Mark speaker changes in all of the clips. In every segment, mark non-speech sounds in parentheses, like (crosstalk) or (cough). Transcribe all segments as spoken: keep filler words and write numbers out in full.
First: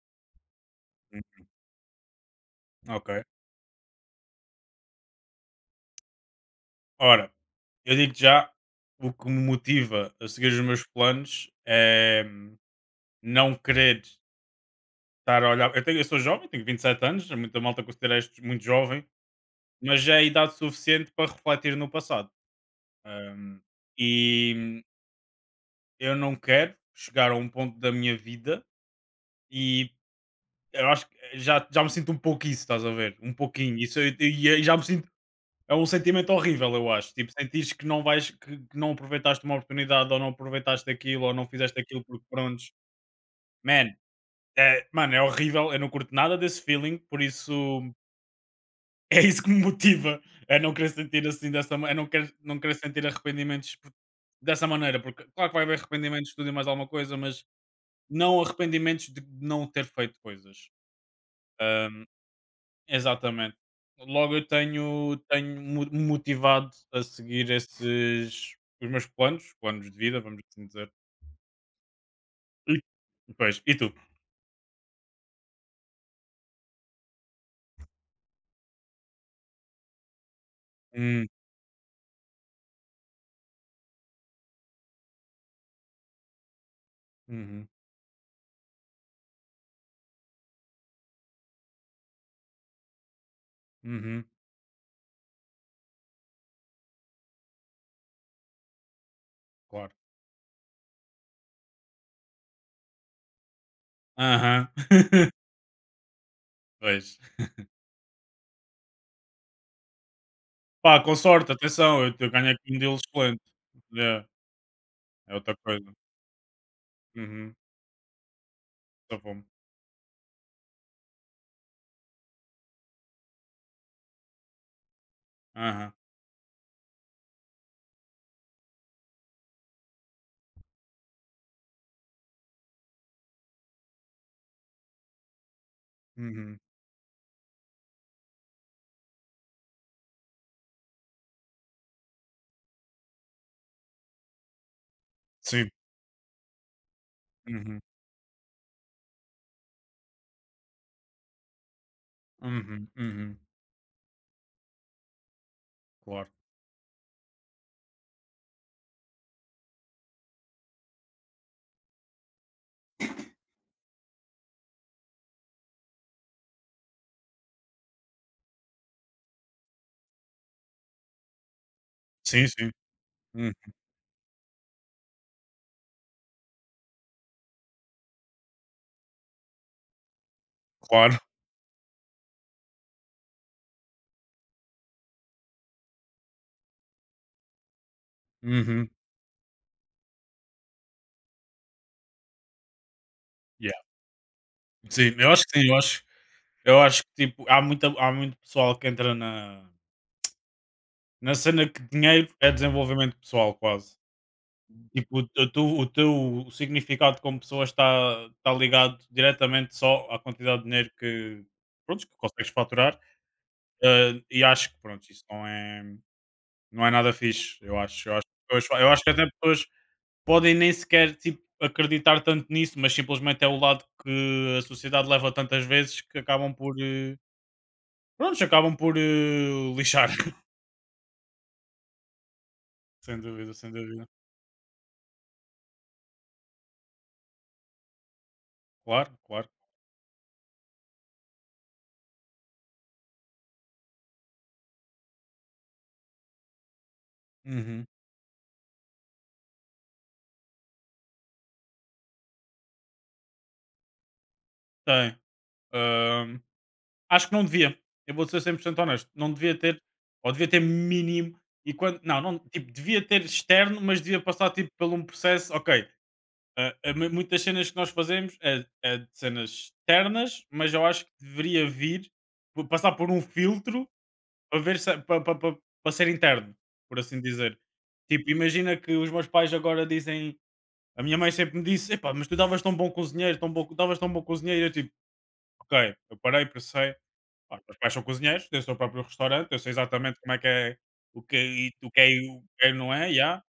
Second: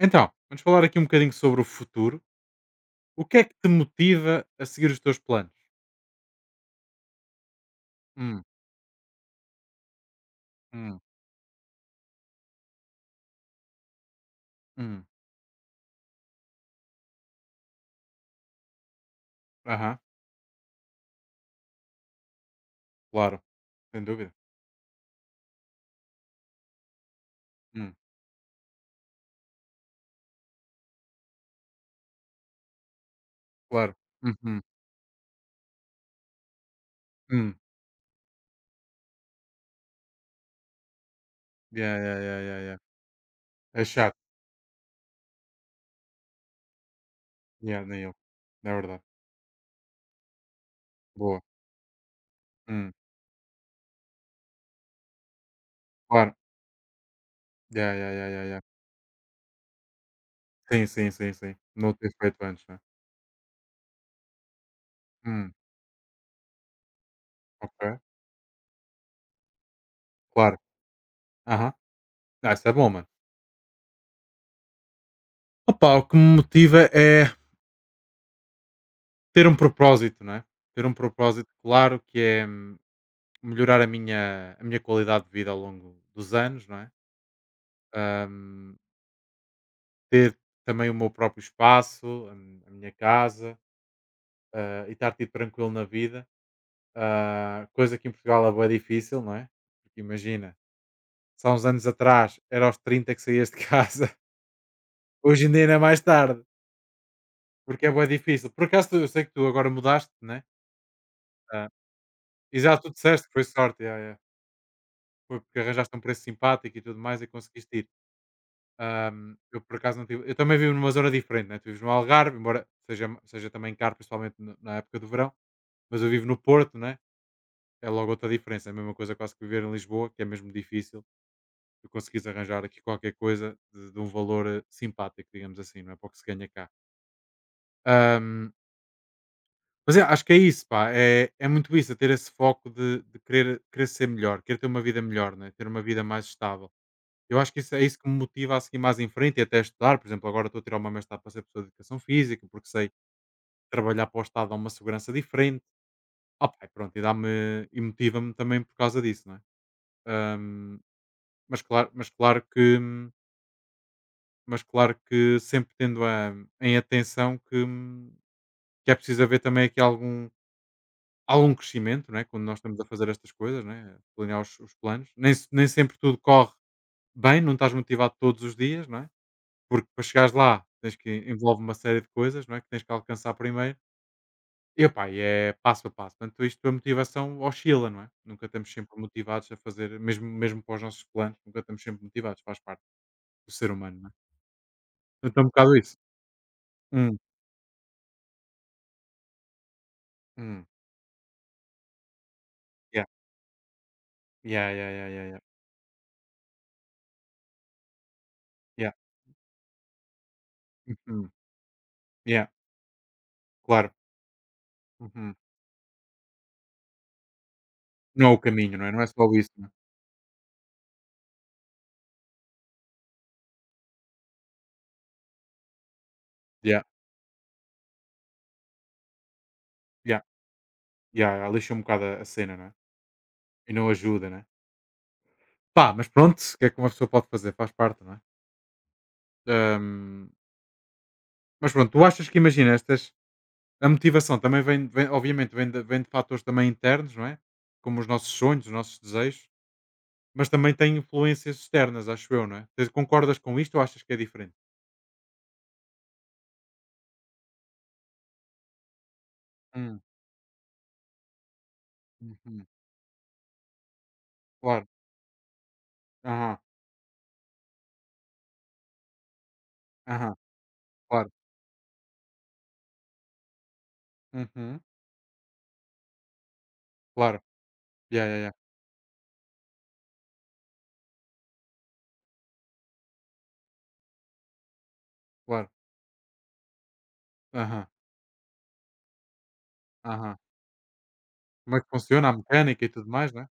Speaker 1: Então, vamos falar aqui um
Speaker 2: Hum,
Speaker 1: bocadinho sobre o futuro.
Speaker 2: ok.
Speaker 1: O que é que te motiva a seguir os teus planos?
Speaker 2: Ora, eu digo
Speaker 1: Hum,
Speaker 2: já, o que me motiva a seguir os meus
Speaker 1: hum,
Speaker 2: planos é hum, não querer
Speaker 1: hum.
Speaker 2: estar a olhar. Eu, tenho- eu sou jovem, tenho vinte e sete anos, muita malta considera isto muito jovem,
Speaker 1: Aham,
Speaker 2: mas já é idade suficiente para refletir no passado.
Speaker 1: claro.
Speaker 2: Hum,
Speaker 1: Sem dúvida.
Speaker 2: e hum, eu não quero chegar a um ponto da
Speaker 1: Hum,
Speaker 2: minha vida e eu acho que já, já me sinto um pouco isso, estás a ver? Um pouquinho.
Speaker 1: claro.
Speaker 2: Isso, eu, eu-
Speaker 1: Uhum,
Speaker 2: e já me sinto. É um sentimento horrível, eu acho. Tipo,
Speaker 1: hum.
Speaker 2: sentires que não vais, que, que não aproveitaste uma oportunidade, ou não aproveitaste aquilo, ou não fizeste
Speaker 1: Yeah,
Speaker 2: aquilo
Speaker 1: yeah,
Speaker 2: porque
Speaker 1: yeah, yeah,
Speaker 2: prontos.
Speaker 1: yeah. É
Speaker 2: Man,
Speaker 1: chato.
Speaker 2: é, mano, é horrível. Eu não curto nada desse feeling, por isso
Speaker 1: Yeah,
Speaker 2: (laughs)
Speaker 1: nem eu. É verdade.
Speaker 2: é isso que me motiva. A não querer sentir
Speaker 1: Boa.
Speaker 2: assim dessa maneira. É não querer, não querer
Speaker 1: Hum,
Speaker 2: sentir arrependimentos por- dessa maneira, porque claro que vai haver arrependimentos
Speaker 1: claro.
Speaker 2: de tudo e mais alguma coisa, mas
Speaker 1: Yeah, yeah, yeah,
Speaker 2: não
Speaker 1: yeah, yeah.
Speaker 2: arrependimentos de não ter feito coisas.
Speaker 1: Sim, sim, sim, sim. Não ter feito antes, né?
Speaker 2: Exatamente. Logo eu tenho
Speaker 1: Hum,
Speaker 2: tenho-me motivado a seguir
Speaker 1: ok.
Speaker 2: esses os meus planos, planos de vida, vamos
Speaker 1: Claro.
Speaker 2: assim dizer.
Speaker 1: Aham. Ah, isso é bom, mano.
Speaker 2: E pois, e tu?
Speaker 1: Opa, o que me motiva é ter um propósito, não é? Ter um
Speaker 2: Hum,
Speaker 1: propósito claro que é, hum, melhorar a minha, a minha qualidade de vida ao longo dos anos, não é?
Speaker 2: uhum,
Speaker 1: Ahm, Ter também o meu próprio espaço, a, mi- a minha casa,
Speaker 2: uhum,
Speaker 1: ah, e estar tipo, tranquilo na vida. Ah, coisa que em Portugal é bem difícil, não é?
Speaker 2: claro.
Speaker 1: Porque imagina, se há uns anos atrás era aos trinta que saías de casa, (laughs)
Speaker 2: Aham. (laughs)
Speaker 1: hoje em dia ainda é mais tarde,
Speaker 2: Pois.
Speaker 1: porque é bem difícil. Por acaso tu- eu sei que tu agora mudaste, não é?
Speaker 2: Pá, com sorte,
Speaker 1: Ah,
Speaker 2: atenção, eu eu ganho
Speaker 1: e
Speaker 2: aqui
Speaker 1: já
Speaker 2: um
Speaker 1: tu
Speaker 2: deal
Speaker 1: disseste que
Speaker 2: excelente.
Speaker 1: foi sorte, já, já.
Speaker 2: É, é
Speaker 1: Foi
Speaker 2: outra
Speaker 1: porque
Speaker 2: coisa.
Speaker 1: arranjaste um preço simpático e tudo mais e
Speaker 2: Uhum,
Speaker 1: conseguiste ir.
Speaker 2: só
Speaker 1: Ahm,
Speaker 2: fome.
Speaker 1: eu por acaso não tive. Eu também vivo numa zona diferente, né? Tu vives no Algarve, embora seja, seja também caro, principalmente na na época do verão,
Speaker 2: Aham.
Speaker 1: mas eu vivo no Porto, né? É logo outra diferença. É a mesma coisa quase que viver em Lisboa, que é mesmo difícil. Tu conseguires arranjar aqui qualquer coisa de, de um valor eh, simpático, digamos assim, não é? Para o que se ganha
Speaker 2: Uhum.
Speaker 1: cá. Ahm, mas é, acho que é isso, pá. É, é muito isso, é ter esse foco de, de querer, querer ser melhor, querer ter uma vida melhor, né? Ter
Speaker 2: Sim.
Speaker 1: uma vida mais estável. Eu acho que isso
Speaker 2: Uhum,
Speaker 1: é isso que me motiva a seguir mais em frente e até estudar. Por exemplo, agora estou a tirar uma mestrado para ser professor de educação física, porque sei
Speaker 2: uhum,
Speaker 1: que
Speaker 2: uhum,
Speaker 1: trabalhar para o Estado dá uma segurança diferente.
Speaker 2: claro.
Speaker 1: Opa, e pronto, e, dá-me- e motiva-me também por causa disso, não é? Ahm, mas, claro, mas, claro que, mas claro que sempre tendo a- em atenção que, que é preciso haver também aqui algum, algum crescimento, não é? Quando
Speaker 2: Sim,
Speaker 1: nós
Speaker 2: sim.
Speaker 1: estamos a fazer estas
Speaker 2: Hum,
Speaker 1: coisas, não é? Planear os, os planos. Nem, se- nem sempre tudo corre bem, não estás motivado todos os dias, não é? Porque para chegares lá tens que
Speaker 2: claro.
Speaker 1: envolve uma série de coisas, não é, que tens que alcançar primeiro. E opá, e é passo a passo. Portanto, isto, a motivação oscila, não é? Nunca estamos
Speaker 2: Uhum,
Speaker 1: sempre motivados a fazer, mesmo mesmo para os nossos planos, nunca estamos sempre motivados, faz parte do ser
Speaker 2: yeah.
Speaker 1: humano, não é?
Speaker 2: Sim, eu
Speaker 1: Então
Speaker 2: acho
Speaker 1: é um
Speaker 2: que sim,
Speaker 1: bocado
Speaker 2: eu
Speaker 1: isso.
Speaker 2: acho. Eu acho
Speaker 1: Hum,
Speaker 2: que tipo, há, muita, há muito pessoal que entra na,
Speaker 1: hum.
Speaker 2: na cena que dinheiro é
Speaker 1: Yeah.
Speaker 2: desenvolvimento pessoal, quase.
Speaker 1: Yeah, yeah, yeah,
Speaker 2: Tipo,
Speaker 1: yeah, yeah.
Speaker 2: o, teu o teu significado como pessoa está, está
Speaker 1: Yeah.
Speaker 2: ligado diretamente só à quantidade de dinheiro
Speaker 1: Uhum.
Speaker 2: que, pronto, que
Speaker 1: Yeah,
Speaker 2: consegues faturar.
Speaker 1: claro.
Speaker 2: eh, e acho que pronto, isso
Speaker 1: Uhum.
Speaker 2: não é, não é nada fixe. Eu acho, eu acho,
Speaker 1: Não é o
Speaker 2: que pessoas
Speaker 1: caminho,
Speaker 2: fa-
Speaker 1: não
Speaker 2: eu
Speaker 1: é? Não
Speaker 2: acho
Speaker 1: é
Speaker 2: que
Speaker 1: só
Speaker 2: até
Speaker 1: isso,
Speaker 2: pessoas
Speaker 1: não é?
Speaker 2: podem nem sequer tipo, acreditar tanto nisso, mas simplesmente é o lado que a sociedade leva tantas vezes que acabam por.
Speaker 1: Yeah,
Speaker 2: eh, Prontos, acabam por eh, lixar.
Speaker 1: yeah, yeah, yeah, lixa um bocado a a cena, não é?
Speaker 2: Sem dúvida, sem
Speaker 1: E não
Speaker 2: dúvida.
Speaker 1: ajuda, não é? Pá, mas pronto, o que é que uma pessoa pode fazer? Faz parte, não é?
Speaker 2: Claro, claro.
Speaker 1: Hum. Mas pronto, tu achas que imagina estas a motivação também vem vem obviamente vem de vem de fatores também internos, não é?
Speaker 2: Uhum.
Speaker 1: Como os nossos sonhos, os nossos desejos, mas também tem influências externas, acho eu, não é? Tu concordas com isto ou achas que é diferente?
Speaker 2: Tem. Ahm, acho que não devia. Eu vou ser cem por cento honesto. Não devia ter,
Speaker 1: Hum,
Speaker 2: ou devia ter mínimo. E quando, não, não,
Speaker 1: uhum.
Speaker 2: tipo, devia ter externo, mas devia passar tipo,
Speaker 1: Claro.
Speaker 2: por um processo. Ok,
Speaker 1: Aham,
Speaker 2: ah, ah, mu- muitas cenas que nós fazemos é, é de cenas
Speaker 1: aham,
Speaker 2: externas, mas eu acho que
Speaker 1: claro.
Speaker 2: deveria vir, por- passar por um filtro para ver
Speaker 1: Uhum,
Speaker 2: se, para, para, para, para ser interno, por assim
Speaker 1: claro.
Speaker 2: dizer.
Speaker 1: Yeah,
Speaker 2: Tipo,
Speaker 1: yeah, ya,
Speaker 2: imagina que os meus pais agora dizem. A minha mãe sempre me disse: Epá, mas tu davas tão bom cozinheiro, tão bom, davas tão bom cozinheiro. Eu tipo,
Speaker 1: claro.
Speaker 2: ok, eu parei, pensei, "Ah, os meus
Speaker 1: Aham,
Speaker 2: pais são cozinheiros, têm o seu próprio restaurante, eu sei exatamente como
Speaker 1: aham.
Speaker 2: é que é o que é, e-
Speaker 1: Como é que
Speaker 2: o que é e
Speaker 1: funciona a
Speaker 2: o que é
Speaker 1: mecânica e
Speaker 2: não
Speaker 1: tudo
Speaker 2: é,
Speaker 1: mais, não
Speaker 2: já."
Speaker 1: é?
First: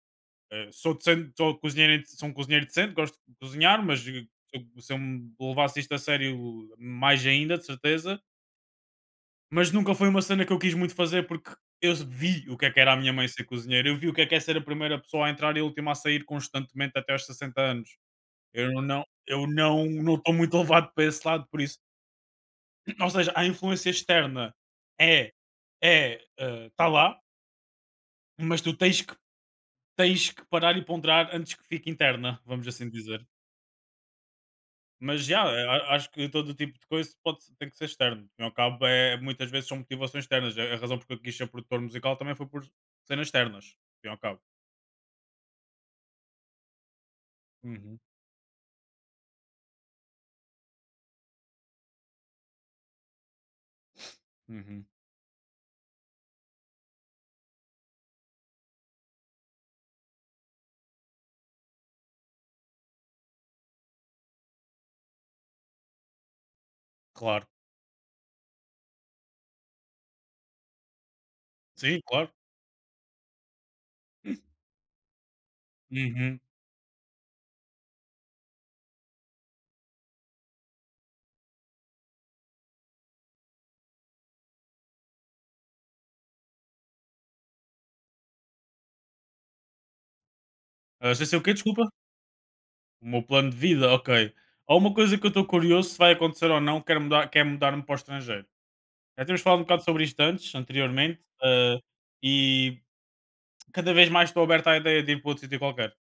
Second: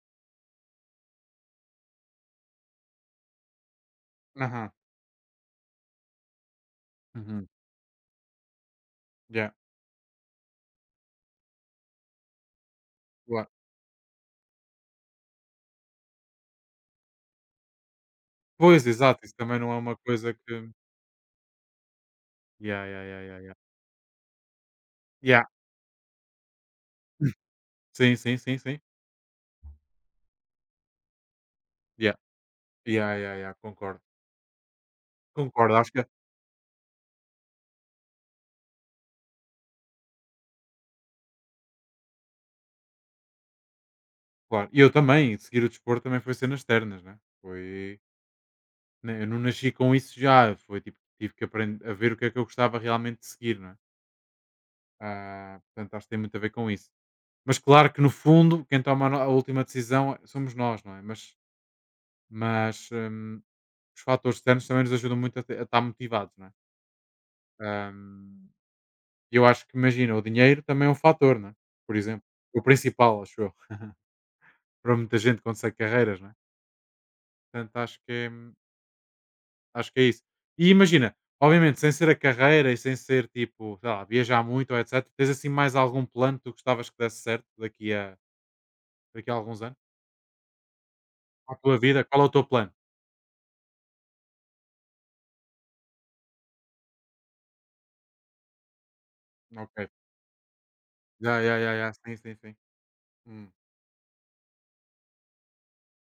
Speaker 2: Eh, sou, decente, sou, cozinheiro, inde- sou um cozinheiro decente, gosto de cozinhar, mas eh, se
Speaker 1: Aham,
Speaker 2: se eu me levasse isto a sério, mais
Speaker 1: uhum,
Speaker 2: ainda, de certeza.
Speaker 1: ya,
Speaker 2: Mas nunca foi uma cena que eu quis muito fazer porque eu vi o que é que era a minha mãe ser
Speaker 1: claro.
Speaker 2: cozinheira, eu vi o que é que é ser a primeira pessoa a entrar e a última a sair constantemente até aos sessenta anos. Eu
Speaker 1: Pois,
Speaker 2: não
Speaker 1: exato, isso
Speaker 2: eu
Speaker 1: também não é
Speaker 2: não
Speaker 1: uma
Speaker 2: não
Speaker 1: coisa
Speaker 2: estou muito
Speaker 1: que.
Speaker 2: levado para esse lado, por isso
Speaker 1: Yeah,
Speaker 2: (clears throat)
Speaker 1: yeah,
Speaker 2: ou
Speaker 1: yeah,
Speaker 2: seja,
Speaker 1: yeah,
Speaker 2: a
Speaker 1: yeah.
Speaker 2: influência externa é
Speaker 1: Ya.
Speaker 2: é, está lá,
Speaker 1: (laughs) Sim, sim, sim,
Speaker 2: mas tu
Speaker 1: sim.
Speaker 2: tens que tens que parar e ponderar antes que fique
Speaker 1: Ya.
Speaker 2: interna, vamos assim
Speaker 1: Ya,
Speaker 2: dizer.
Speaker 1: ya, ya, concordo.
Speaker 2: Mas já, eh,
Speaker 1: Concordo, acho
Speaker 2: a
Speaker 1: que.
Speaker 2: acho que todo tipo de coisa pode tem que ser externo, ao fim e ao cabo é muitas vezes são motivações externas, a a razão porque eu quis ser produtor musical também foi por cenas externas, ao fim e ao cabo.
Speaker 1: Claro, e eu também, seguir o desporto também foi cenas externas, né, foi
Speaker 2: Uhum,
Speaker 1: né, eu não nasci com isso já, foi tipo, tive que aprender a ver o que é que eu gostava realmente de seguir, né.
Speaker 2: uhum,
Speaker 1: Ah, portanto, acho que tem muito a ver com isso. Mas claro que no fundo, quem toma a no a última decisão é, somos nós, não é? Mas mas, hum, os fatores externos também nos ajudam muito a te a estar motivados, não é?
Speaker 2: claro.
Speaker 1: Hum, eu acho que imagina, o dinheiro também é um fator, não é? Por
Speaker 2: Sim,
Speaker 1: exemplo,
Speaker 2: claro.
Speaker 1: o principal, acho eu, (laughs)
Speaker 2: (clears throat)
Speaker 1: para muita gente quando segue carreiras, não é?
Speaker 2: Uhum.
Speaker 1: Portanto, acho que é, acho que é, isso. E imagina, obviamente, sem ser a carreira e sem ser tipo, sei lá, viajar muito, etcetera. Tens assim mais algum plano que tu gostavas que desse certo daqui a, daqui a alguns anos?
Speaker 2: Hã, sem ser o quê?
Speaker 1: A tua
Speaker 2: Desculpa?
Speaker 1: vida, qual é o teu plano?
Speaker 2: O meu plano de vida, ok. Há uma coisa que eu estou curioso se vai acontecer ou não, quero mudar, quero mudar-me para o estrangeiro. Já tínhamos falado um bocado
Speaker 1: Ok.
Speaker 2: sobre isto antes, anteriormente,
Speaker 1: Já, já, já,
Speaker 2: eh,
Speaker 1: já, sim, sim, sim.
Speaker 2: e
Speaker 1: Hum,
Speaker 2: cada vez mais estou aberto à ideia de ir para outro sítio qualquer.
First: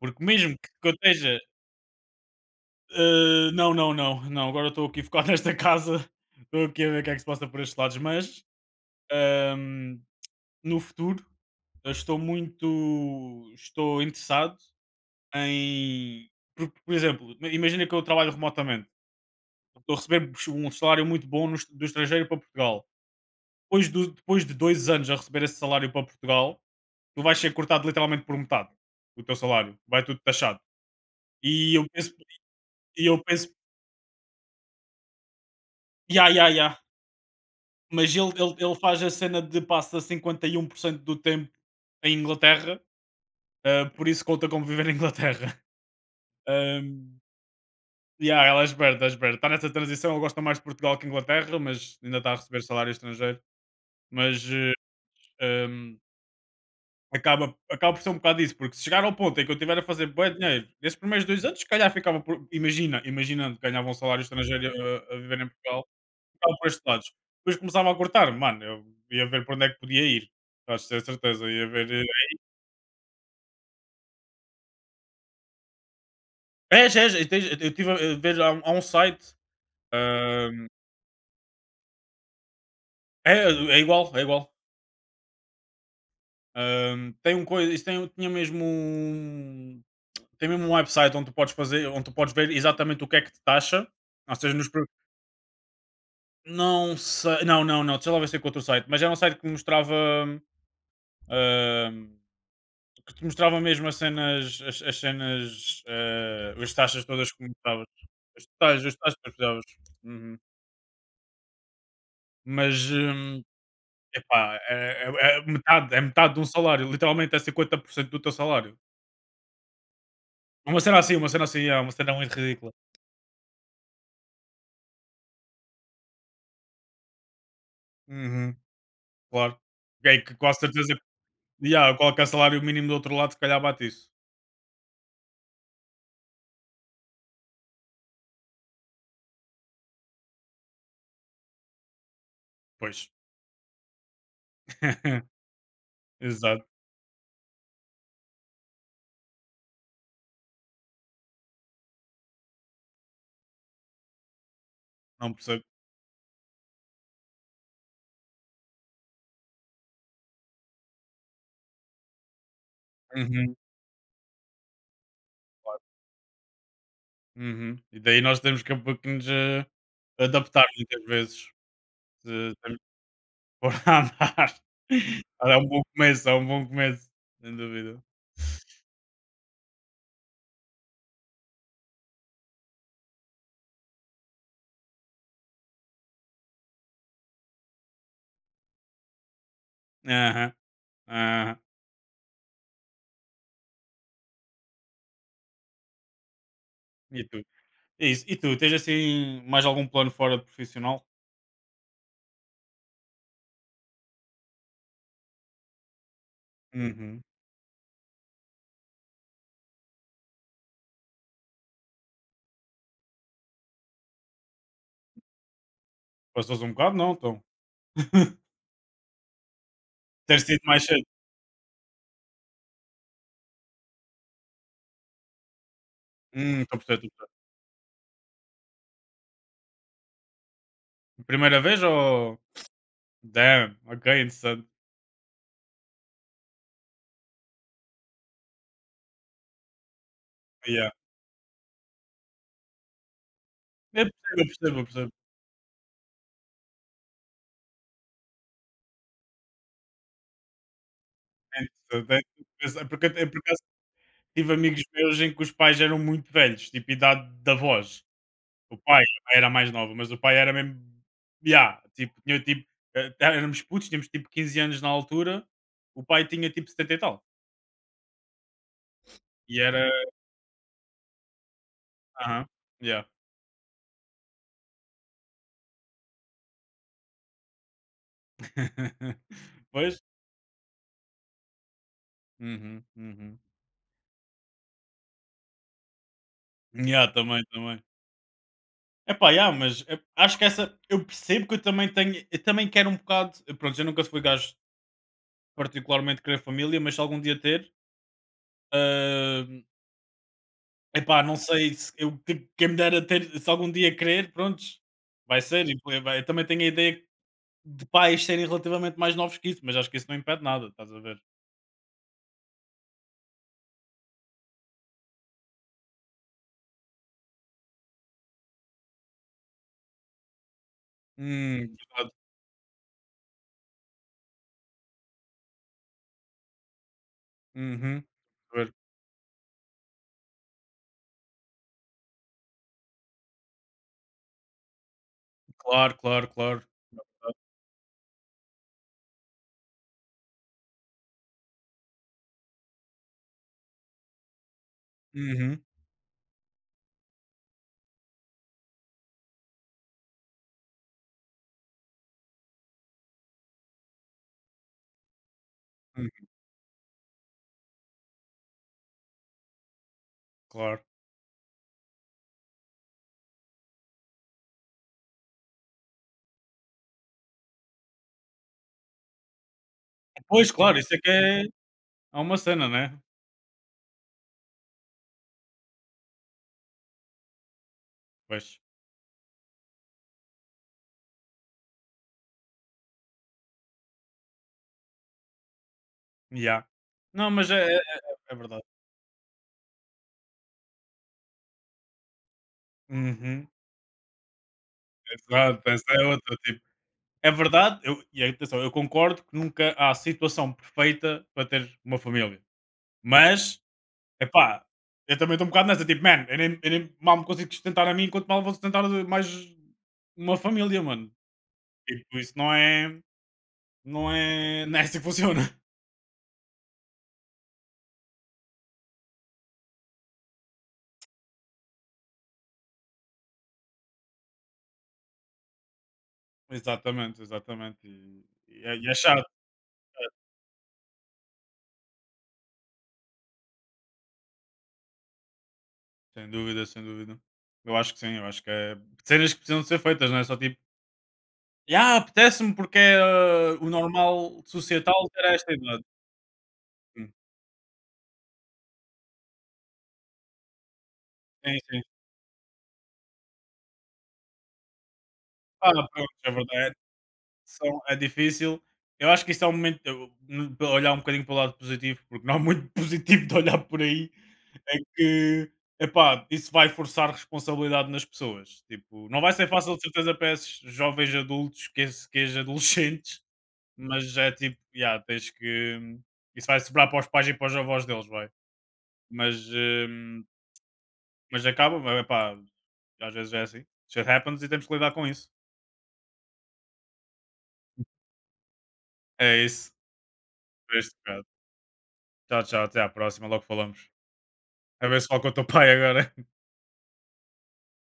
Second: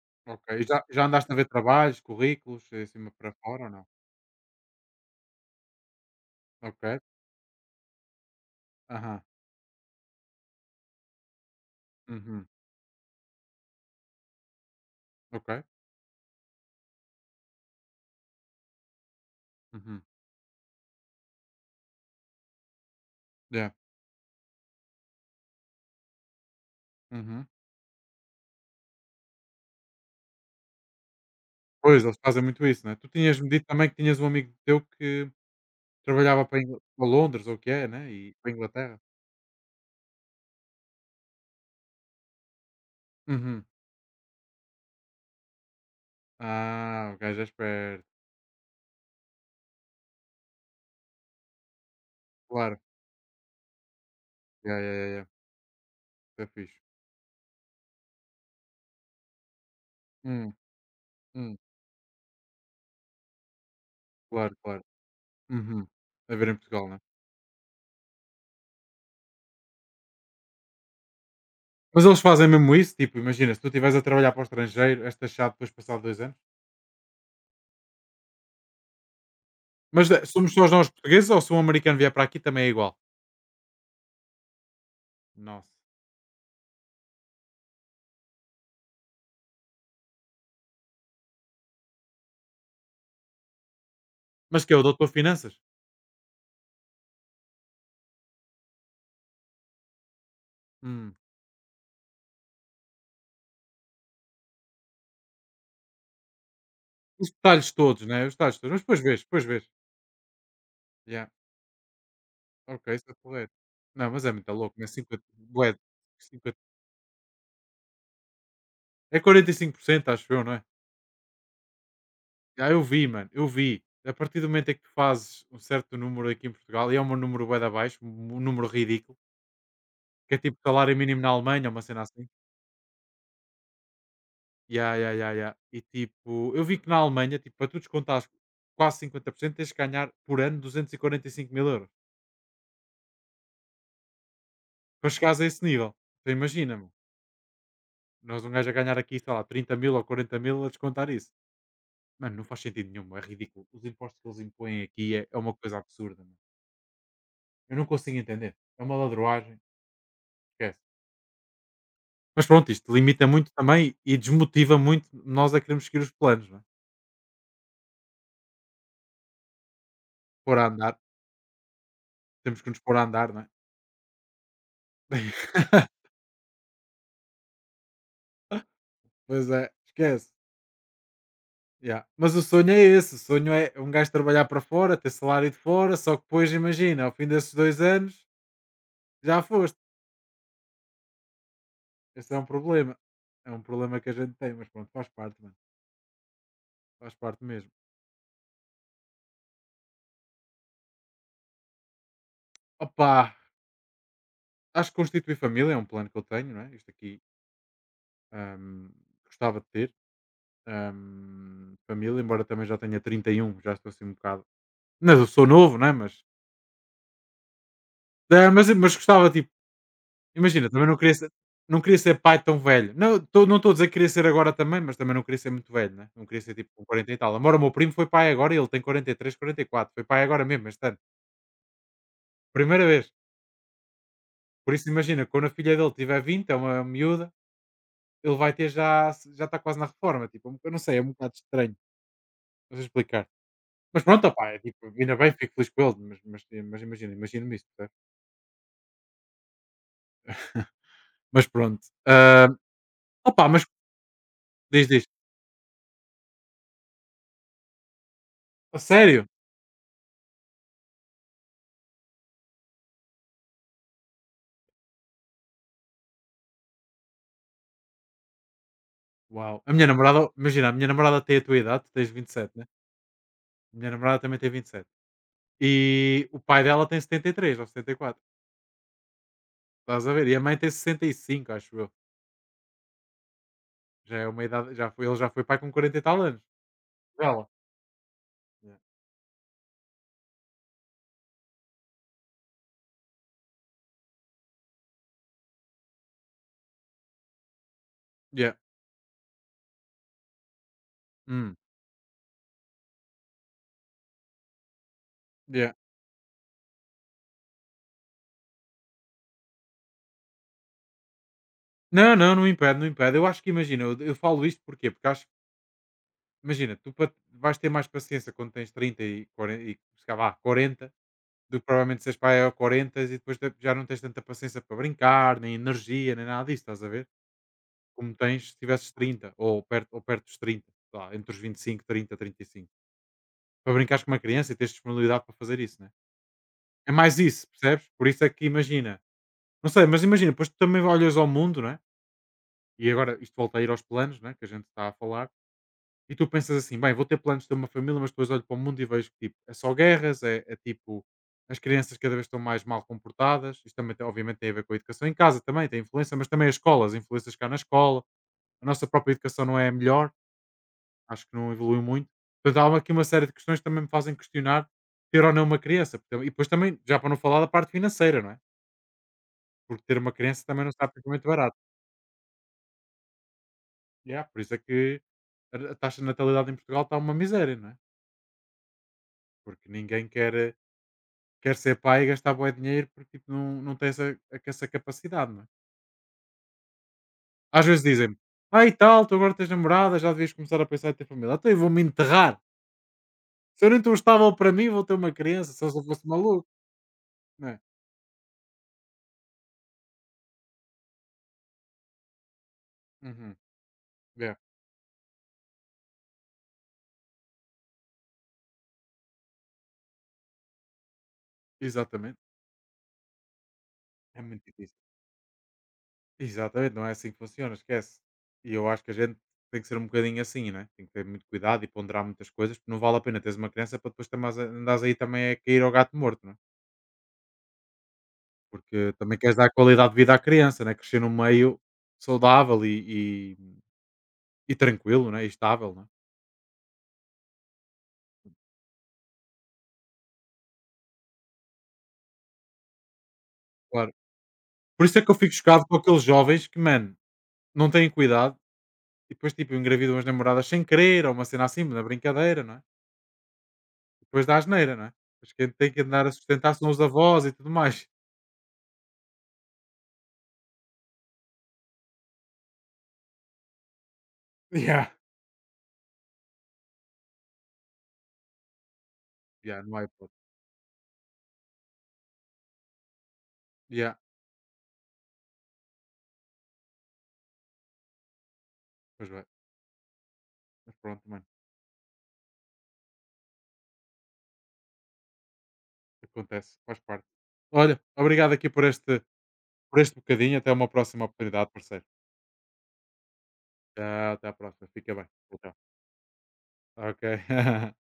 Speaker 2: Porque
Speaker 1: ok.
Speaker 2: mesmo
Speaker 1: E
Speaker 2: que
Speaker 1: já,
Speaker 2: que eu
Speaker 1: já andaste a
Speaker 2: esteja,
Speaker 1: ver trabalhos, currículos, em cima para
Speaker 2: eh,
Speaker 1: fora ou
Speaker 2: não,
Speaker 1: não?
Speaker 2: não, não, não, agora estou aqui focado (laughs) nesta casa, estou aqui a
Speaker 1: Ok.
Speaker 2: ver o que é que se passa por estes lados, mas
Speaker 1: Aham.
Speaker 2: ehm, no futuro eu estou
Speaker 1: Uhum.
Speaker 2: muito estou interessado
Speaker 1: Ok.
Speaker 2: em por, por exemplo, imagina que eu trabalho remotamente. Estou a
Speaker 1: Uhum.
Speaker 2: receber um salário muito bom no est- do estrangeiro para Portugal.
Speaker 1: Yeah.
Speaker 2: Depois, do- depois de dois anos a receber esse salário para Portugal, tu vais
Speaker 1: Uhum.
Speaker 2: ser cortado literalmente por metade o teu salário. Vai tudo taxado. E eu
Speaker 1: Pois,
Speaker 2: penso,
Speaker 1: eles fazem muito isso, né?
Speaker 2: e
Speaker 1: Tu
Speaker 2: eu
Speaker 1: tinhas-me
Speaker 2: penso,
Speaker 1: dito também que tinhas um amigo teu que
Speaker 2: ya,
Speaker 1: trabalhava
Speaker 2: ya,
Speaker 1: para,
Speaker 2: ya.
Speaker 1: Ingl- para Londres, ou o que é, né?
Speaker 2: Mas ele,
Speaker 1: E para a
Speaker 2: ele, ele
Speaker 1: Inglaterra.
Speaker 2: faz a cena de passa cinquenta e um por cento do tempo em Inglaterra,
Speaker 1: Uhum.
Speaker 2: ah, por isso conta como viver na Inglaterra. (laughs)
Speaker 1: Ah,
Speaker 2: Ahm,
Speaker 1: o gajo é esperto.
Speaker 2: Ya, ela é esperta, é esperta. Está nessa transição, eu gosto mais de Portugal que Inglaterra, mas ainda está a receber
Speaker 1: Claro.
Speaker 2: salário estrangeiro. Mas
Speaker 1: Yeah, yeah, ya, ya. Isso é fixe.
Speaker 2: Acaba, acaba por ser um bocado isso, porque se chegar ao ponto em que eu tiver a fazer bué
Speaker 1: Hum,
Speaker 2: dinheiro, nesses primeiros dois
Speaker 1: hum.
Speaker 2: anos, se calhar ficava por imagina, imaginando que ganhava um salário
Speaker 1: Claro,
Speaker 2: estrangeiro
Speaker 1: claro.
Speaker 2: a a viver em
Speaker 1: Uhum.
Speaker 2: Portugal,
Speaker 1: A ver em
Speaker 2: ficava por estes
Speaker 1: Portugal, né?
Speaker 2: lados. Depois começava a cortar, mano, eu ia ver para onde é que podia ir, acho ter certeza, ia ver,
Speaker 1: Mas
Speaker 2: eh
Speaker 1: eles fazem mesmo isso? Tipo, imagina, se tu estiveres a trabalhar para o estrangeiro, és taxado depois de passar dois anos?
Speaker 2: é és, eu tens eu estive a ver há um há um site,
Speaker 1: Mas eh, somos
Speaker 2: hã,
Speaker 1: só nós portugueses ou se um americano vier para aqui também é igual?
Speaker 2: é é igual, é igual.
Speaker 1: Nossa.
Speaker 2: Hã, tem um coisa isso tem tinha mesmo um tem mesmo um website onde tu podes fazer onde tu podes ver exatamente o que é que te taxa, ou seja,
Speaker 1: Mas
Speaker 2: nos.
Speaker 1: que é o Doutor Finanças?
Speaker 2: Não sei, não, não, não, deixa lá ver se encontro o site, mas era um site que mostrava,
Speaker 1: Hum.
Speaker 2: hum, que te mostrava mesmo as cenas, as as cenas, eh, as taxas
Speaker 1: Os
Speaker 2: todas que
Speaker 1: detalhes
Speaker 2: montavas,
Speaker 1: todos, né? Os
Speaker 2: os
Speaker 1: detalhes todos. Mas
Speaker 2: taxas os
Speaker 1: depois
Speaker 2: detalhes
Speaker 1: vês,
Speaker 2: que
Speaker 1: depois vês.
Speaker 2: precisavas. Uhum.
Speaker 1: Yeah. Ok,
Speaker 2: Mas,
Speaker 1: isso é
Speaker 2: hum,
Speaker 1: correto. Não, mas é muito
Speaker 2: epá,
Speaker 1: louco, né?
Speaker 2: é
Speaker 1: cinquenta,
Speaker 2: é é
Speaker 1: bué,
Speaker 2: metade, é metade de um
Speaker 1: cinquenta,
Speaker 2: salário, literalmente é cinquenta por cento do teu salário.
Speaker 1: é quarenta e cinco por cento, acho eu, não é?
Speaker 2: Uma cena assim, uma cena assim, yeah, uma cena muito
Speaker 1: Ah,
Speaker 2: ridícula.
Speaker 1: eu vi, mano, eu vi. A partir do momento em que tu fazes um certo número aqui em Portugal, e é um número bué da baixo, um um
Speaker 2: Uhum,
Speaker 1: número ridículo,
Speaker 2: claro. É
Speaker 1: que
Speaker 2: que
Speaker 1: é
Speaker 2: com a
Speaker 1: tipo
Speaker 2: certeza
Speaker 1: salário mínimo na
Speaker 2: que
Speaker 1: Alemanha, uma
Speaker 2: yeah,
Speaker 1: cena assim.
Speaker 2: qualquer salário mínimo do outro lado se calhar bate isso.
Speaker 1: Ya, ya, ya, ya. E tipo, eu vi que na Alemanha, tipo, para tu descontares quase cinquenta por cento, tens que ganhar por ano duzentos e e quarenta e cinco mil euros.
Speaker 2: Pois.
Speaker 1: Para
Speaker 2: (laughs)
Speaker 1: chegares a esse nível. Então
Speaker 2: Exato,
Speaker 1: imagina, meu, nós um gajo a ganhar aqui, sei lá, trinta mil ou quarenta mil a descontar isso. Mano, não faz sentido nenhum, é ridículo. Os impostos que eles impõem aqui é,
Speaker 2: não
Speaker 1: é uma
Speaker 2: percebo.
Speaker 1: coisa absurda, mano. Eu não consigo entender. É uma ladroagem. Esquece. Mas pronto, isto limita muito
Speaker 2: Uhum.
Speaker 1: também e desmotiva muito nós a queremos seguir os planos, não é?
Speaker 2: Uhum. E daí nós temos que, um pouco, nos eh,
Speaker 1: Pôr a
Speaker 2: adaptar
Speaker 1: andar,
Speaker 2: muitas vezes, se
Speaker 1: temos que
Speaker 2: temos
Speaker 1: nos
Speaker 2: que
Speaker 1: pôr a andar, não é?
Speaker 2: pôr a andar. (laughs) Olha, é um bom
Speaker 1: (laughs)
Speaker 2: começo, é um bom começo, sem dúvida.
Speaker 1: Pois é, esquece. Yeah. Mas o sonho é esse, o sonho é um gajo trabalhar para fora, ter salário de fora, só que depois imagina, ao fim desses dois anos, já foste.
Speaker 2: Aham, aham.
Speaker 1: Esse é um problema. É um problema que a gente tem, mas pronto, faz parte, mano. Faz
Speaker 2: E tu?
Speaker 1: parte mesmo.
Speaker 2: É isso. E tu, tens assim mais algum plano fora de profissional?
Speaker 1: Opa, acho que constituir família é um plano que eu tenho, não é? Isto aqui,
Speaker 2: Uhum.
Speaker 1: hum, gostava de ter Ahm, família, embora também já tenha trinta e um, já estou assim um bocado. Não, eu sou novo, não é? Mas,
Speaker 2: Passou-se um bocado? Não, então. (laughs)
Speaker 1: é, mas, mas gostava, tipo,
Speaker 2: Ter sido
Speaker 1: imagina,
Speaker 2: mais
Speaker 1: também não
Speaker 2: cedo.
Speaker 1: queria ser, não queria ser pai tão velho. Não estou não estou a dizer que queria ser agora também, mas também não queria ser muito velho, né? Não queria ser
Speaker 2: Hum,
Speaker 1: tipo
Speaker 2: estou a
Speaker 1: com
Speaker 2: perceber,
Speaker 1: quarenta e
Speaker 2: estou a perceber.
Speaker 1: tal. Embora o meu primo foi pai agora e ele tem quarenta e três, quarenta e quatro. Foi pai agora mesmo, este ano.
Speaker 2: Primeira vez ou
Speaker 1: Primeira vez.
Speaker 2: damn, ok, interessante.
Speaker 1: Por isso, imagina, quando a filha dele tiver vinte é uma miúda, ele vai ter já, já está quase na reforma. Tipo, eu não
Speaker 2: Yeah.
Speaker 1: sei, é um bocado estranho. Não sei explicar. Mas
Speaker 2: Eu
Speaker 1: pronto,
Speaker 2: percebo, eu
Speaker 1: opá, é tipo,
Speaker 2: percebo, eu percebo.
Speaker 1: ainda bem, fico feliz com eles, mas mas mas imagina, imagino-me isso, percebes? Mas
Speaker 2: É
Speaker 1: pronto, hã,
Speaker 2: interessante. É, porque, é por
Speaker 1: opá,
Speaker 2: acaso
Speaker 1: mas
Speaker 2: tive amigos
Speaker 1: diz, diz.
Speaker 2: meus em que os pais eram muito velhos, tipo idade da voz. O
Speaker 1: A
Speaker 2: pai
Speaker 1: sério?
Speaker 2: A mãe era mais nova, mas o pai era mesmo yeah, tipo, tinha tipo, eh, éramos putos, tínhamos tipo quinze anos na altura, o pai tinha tipo setenta e tal.
Speaker 1: Uau!
Speaker 2: E
Speaker 1: A minha
Speaker 2: era
Speaker 1: namorada imagina, a minha namorada tem a tua idade, tu tens
Speaker 2: aham,
Speaker 1: vinte e sete, né?
Speaker 2: yeah.
Speaker 1: A minha namorada também tem vinte e sete. E sete. E o pai dela tem setenta e três ou setenta e quatro,
Speaker 2: (laughs) Pois.
Speaker 1: estás a ver? E a mãe tem sessenta e cinco, acho eu.
Speaker 2: Uhum, uhum.
Speaker 1: Já é uma idade, já foi ele já foi pai com quarenta e tal anos,
Speaker 2: Yeah, também,
Speaker 1: ela.
Speaker 2: também.
Speaker 1: Yeah.
Speaker 2: É pá yeah, mas e acho que essa eu percebo que eu também tenho eu também quero um bocado eh, pronto, eu nunca fui gajo particularmente querer família, mas se algum dia ter,
Speaker 1: Yeah.
Speaker 2: ah, epá, não
Speaker 1: Hum.
Speaker 2: sei se eu que- quem me dera ter, se algum dia querer, prontos, vai ser.
Speaker 1: Yeah.
Speaker 2: e foi- vai- Eu também tenho a ideia de pais serem relativamente mais novos que isso, mas acho que isso não impede nada, estás a ver?
Speaker 1: Não, não, não impede, não impede. Eu acho que imagina, eu eu falo isto porquê? Porque acho. Imagina, tu pa vais ter mais paciência quando tens trinta e quarenta e sei lá, quarenta, do que
Speaker 2: Hum,
Speaker 1: provavelmente
Speaker 2: verdade.
Speaker 1: seres pai ao quarenta e depois te já não tens tanta paciência para brincar, nem energia, nem nada disso, estás a ver?
Speaker 2: Uhum,
Speaker 1: Como tens se
Speaker 2: ver.
Speaker 1: tivesses trinta ou perto, ou perto dos trinta, sei lá, entre os vinte e cinco, trinta trinta e cinco. Para brincares com uma criança e tens disponibilidade para fazer isso, né?
Speaker 2: Claro, claro, claro.
Speaker 1: É mais
Speaker 2: Claro.
Speaker 1: isso, percebes? Por isso é que imagina, não sei, mas imagina, depois tu também olhas ao mundo, não é? E agora isto volta a ir aos planos, né? Que a gente está a falar.
Speaker 2: Uhum,
Speaker 1: E tu pensas assim: "Bem, vou ter planos de ter uma família", mas depois olho para o mundo e vejo que, tipo, é só guerras, é é tipo, as crianças cada vez estão mais mal comportadas. Isto também tem obviamente tem a ver com a educação em casa também, tem influência, mas
Speaker 2: uhum,
Speaker 1: também as escolas, influências cá na escola. A nossa própria educação não é a melhor,
Speaker 2: claro.
Speaker 1: acho que não evoluiu muito. Portanto, há aqui uma série de questões que também me fazem questionar ter ou não uma criança. Porque e depois também, já para não falar da parte financeira, não é? Porque ter uma criança
Speaker 2: Pois,
Speaker 1: também não
Speaker 2: claro,
Speaker 1: está
Speaker 2: isso é que
Speaker 1: propriamente
Speaker 2: é,
Speaker 1: barato.
Speaker 2: é uma cena, né?
Speaker 1: Yeah, por isso é que a a taxa de natalidade em Portugal está uma miséria, não é?
Speaker 2: Pois,
Speaker 1: Porque ninguém quer eh, quer ser pai e gastar bué dinheiro porque tipo, não, não tem essa, essa capacidade, não é?
Speaker 2: já. Não, mas é,
Speaker 1: Às
Speaker 2: é,
Speaker 1: vezes dizem-me,
Speaker 2: é- é verdade.
Speaker 1: ah e tal, tu agora tens namorada, já devias começar a pensar em ter família. Então eu vou-me enterrar.
Speaker 2: Uhum,
Speaker 1: Se eu nem estou estável para mim, vou ter uma criança, se
Speaker 2: exato,
Speaker 1: eu só
Speaker 2: essa é
Speaker 1: fosse
Speaker 2: outra,
Speaker 1: maluco,
Speaker 2: tipo. É
Speaker 1: não é?
Speaker 2: verdade, eu, e atenção, eu concordo que nunca há situação perfeita para ter uma família.
Speaker 1: Uhum.
Speaker 2: Mas,
Speaker 1: Yeah.
Speaker 2: epá, eu também estou um bocado nessa, tipo, man, eu nem, eu nem mal me consigo sustentar a mim, quanto mal vou sustentar de mais uma família, mano. Tipo,
Speaker 1: Exatamente.
Speaker 2: isso não é, não
Speaker 1: É muito
Speaker 2: é,
Speaker 1: difícil.
Speaker 2: não é assim que funciona. (laughs)
Speaker 1: Exatamente, não é assim que funciona, esquece. E eu acho que a gente tem que ser um bocadinho assim, né? Tem que ter muito cuidado e ponderar muitas coisas, porque não vale a pena teres uma criança para depois também andares aí também a cair ao gato morto, não é?
Speaker 2: Exatamente, exatamente. E, e é, e
Speaker 1: Porque
Speaker 2: é
Speaker 1: também
Speaker 2: chato,
Speaker 1: queres dar qualidade de vida à criança, né, crescer num meio saudável e e e tranquilo, né, e estável, né.
Speaker 2: sem dúvida, sem dúvida. Eu acho que sim, eu acho que é cenas que precisam de ser feitas, não é só tipo, ah, apetece-me porque é ah, o
Speaker 1: Claro.
Speaker 2: normal
Speaker 1: Por isso é
Speaker 2: societal
Speaker 1: que eu
Speaker 2: ter
Speaker 1: fico
Speaker 2: esta
Speaker 1: chocado com
Speaker 2: idade.
Speaker 1: aqueles jovens que, mano,
Speaker 2: Sim,
Speaker 1: não têm cuidado e depois, tipo, engravidam as namoradas sem querer ou uma cena
Speaker 2: sim.
Speaker 1: assim, na
Speaker 2: Sim.
Speaker 1: brincadeira, não é. Depois dá asneira, não é. Depois quem tem
Speaker 2: Ah,
Speaker 1: que andar
Speaker 2: pronto,
Speaker 1: a
Speaker 2: é
Speaker 1: sustentar são
Speaker 2: verdade.
Speaker 1: os avós e tudo
Speaker 2: São
Speaker 1: mais.
Speaker 2: é
Speaker 1: (laughs)
Speaker 2: difícil. Eu acho que isso é um momento eu hum, para olhar um bocadinho para o lado positivo, porque não há muito (laughs) positivo de olhar por aí, é
Speaker 1: Yeah.
Speaker 2: que, epá, isso vai forçar responsabilidade nas pessoas. Tipo, não vai ser
Speaker 1: Yeah,
Speaker 2: fácil
Speaker 1: não
Speaker 2: de
Speaker 1: há hipótese.
Speaker 2: certeza para esses jovens adultos, que esse que és adolescentes,
Speaker 1: Yeah,
Speaker 2: mas é tipo, yeah, tens que isso vai sobrar para os pais e para os avós deles, vai.
Speaker 1: pois bem.
Speaker 2: Mas, hum,
Speaker 1: Mas pronto, mano,
Speaker 2: mas acaba, mas epá, às vezes é assim. Shit happens e temos que lidar com isso.
Speaker 1: acontece, faz parte. Olha, obrigado aqui por este
Speaker 2: É isso.
Speaker 1: por este bocadinho, até uma
Speaker 2: Por este
Speaker 1: próxima
Speaker 2: bocado.
Speaker 1: oportunidade, parceiro.
Speaker 2: Tchau, tchau, até à próxima, logo falamos.
Speaker 1: Tchau, até à próxima.
Speaker 2: A
Speaker 1: Fica
Speaker 2: ver
Speaker 1: bem.
Speaker 2: se fala com o
Speaker 1: Tchau,
Speaker 2: teu
Speaker 1: tchau.
Speaker 2: pai agora.
Speaker 1: Ok. (laughs)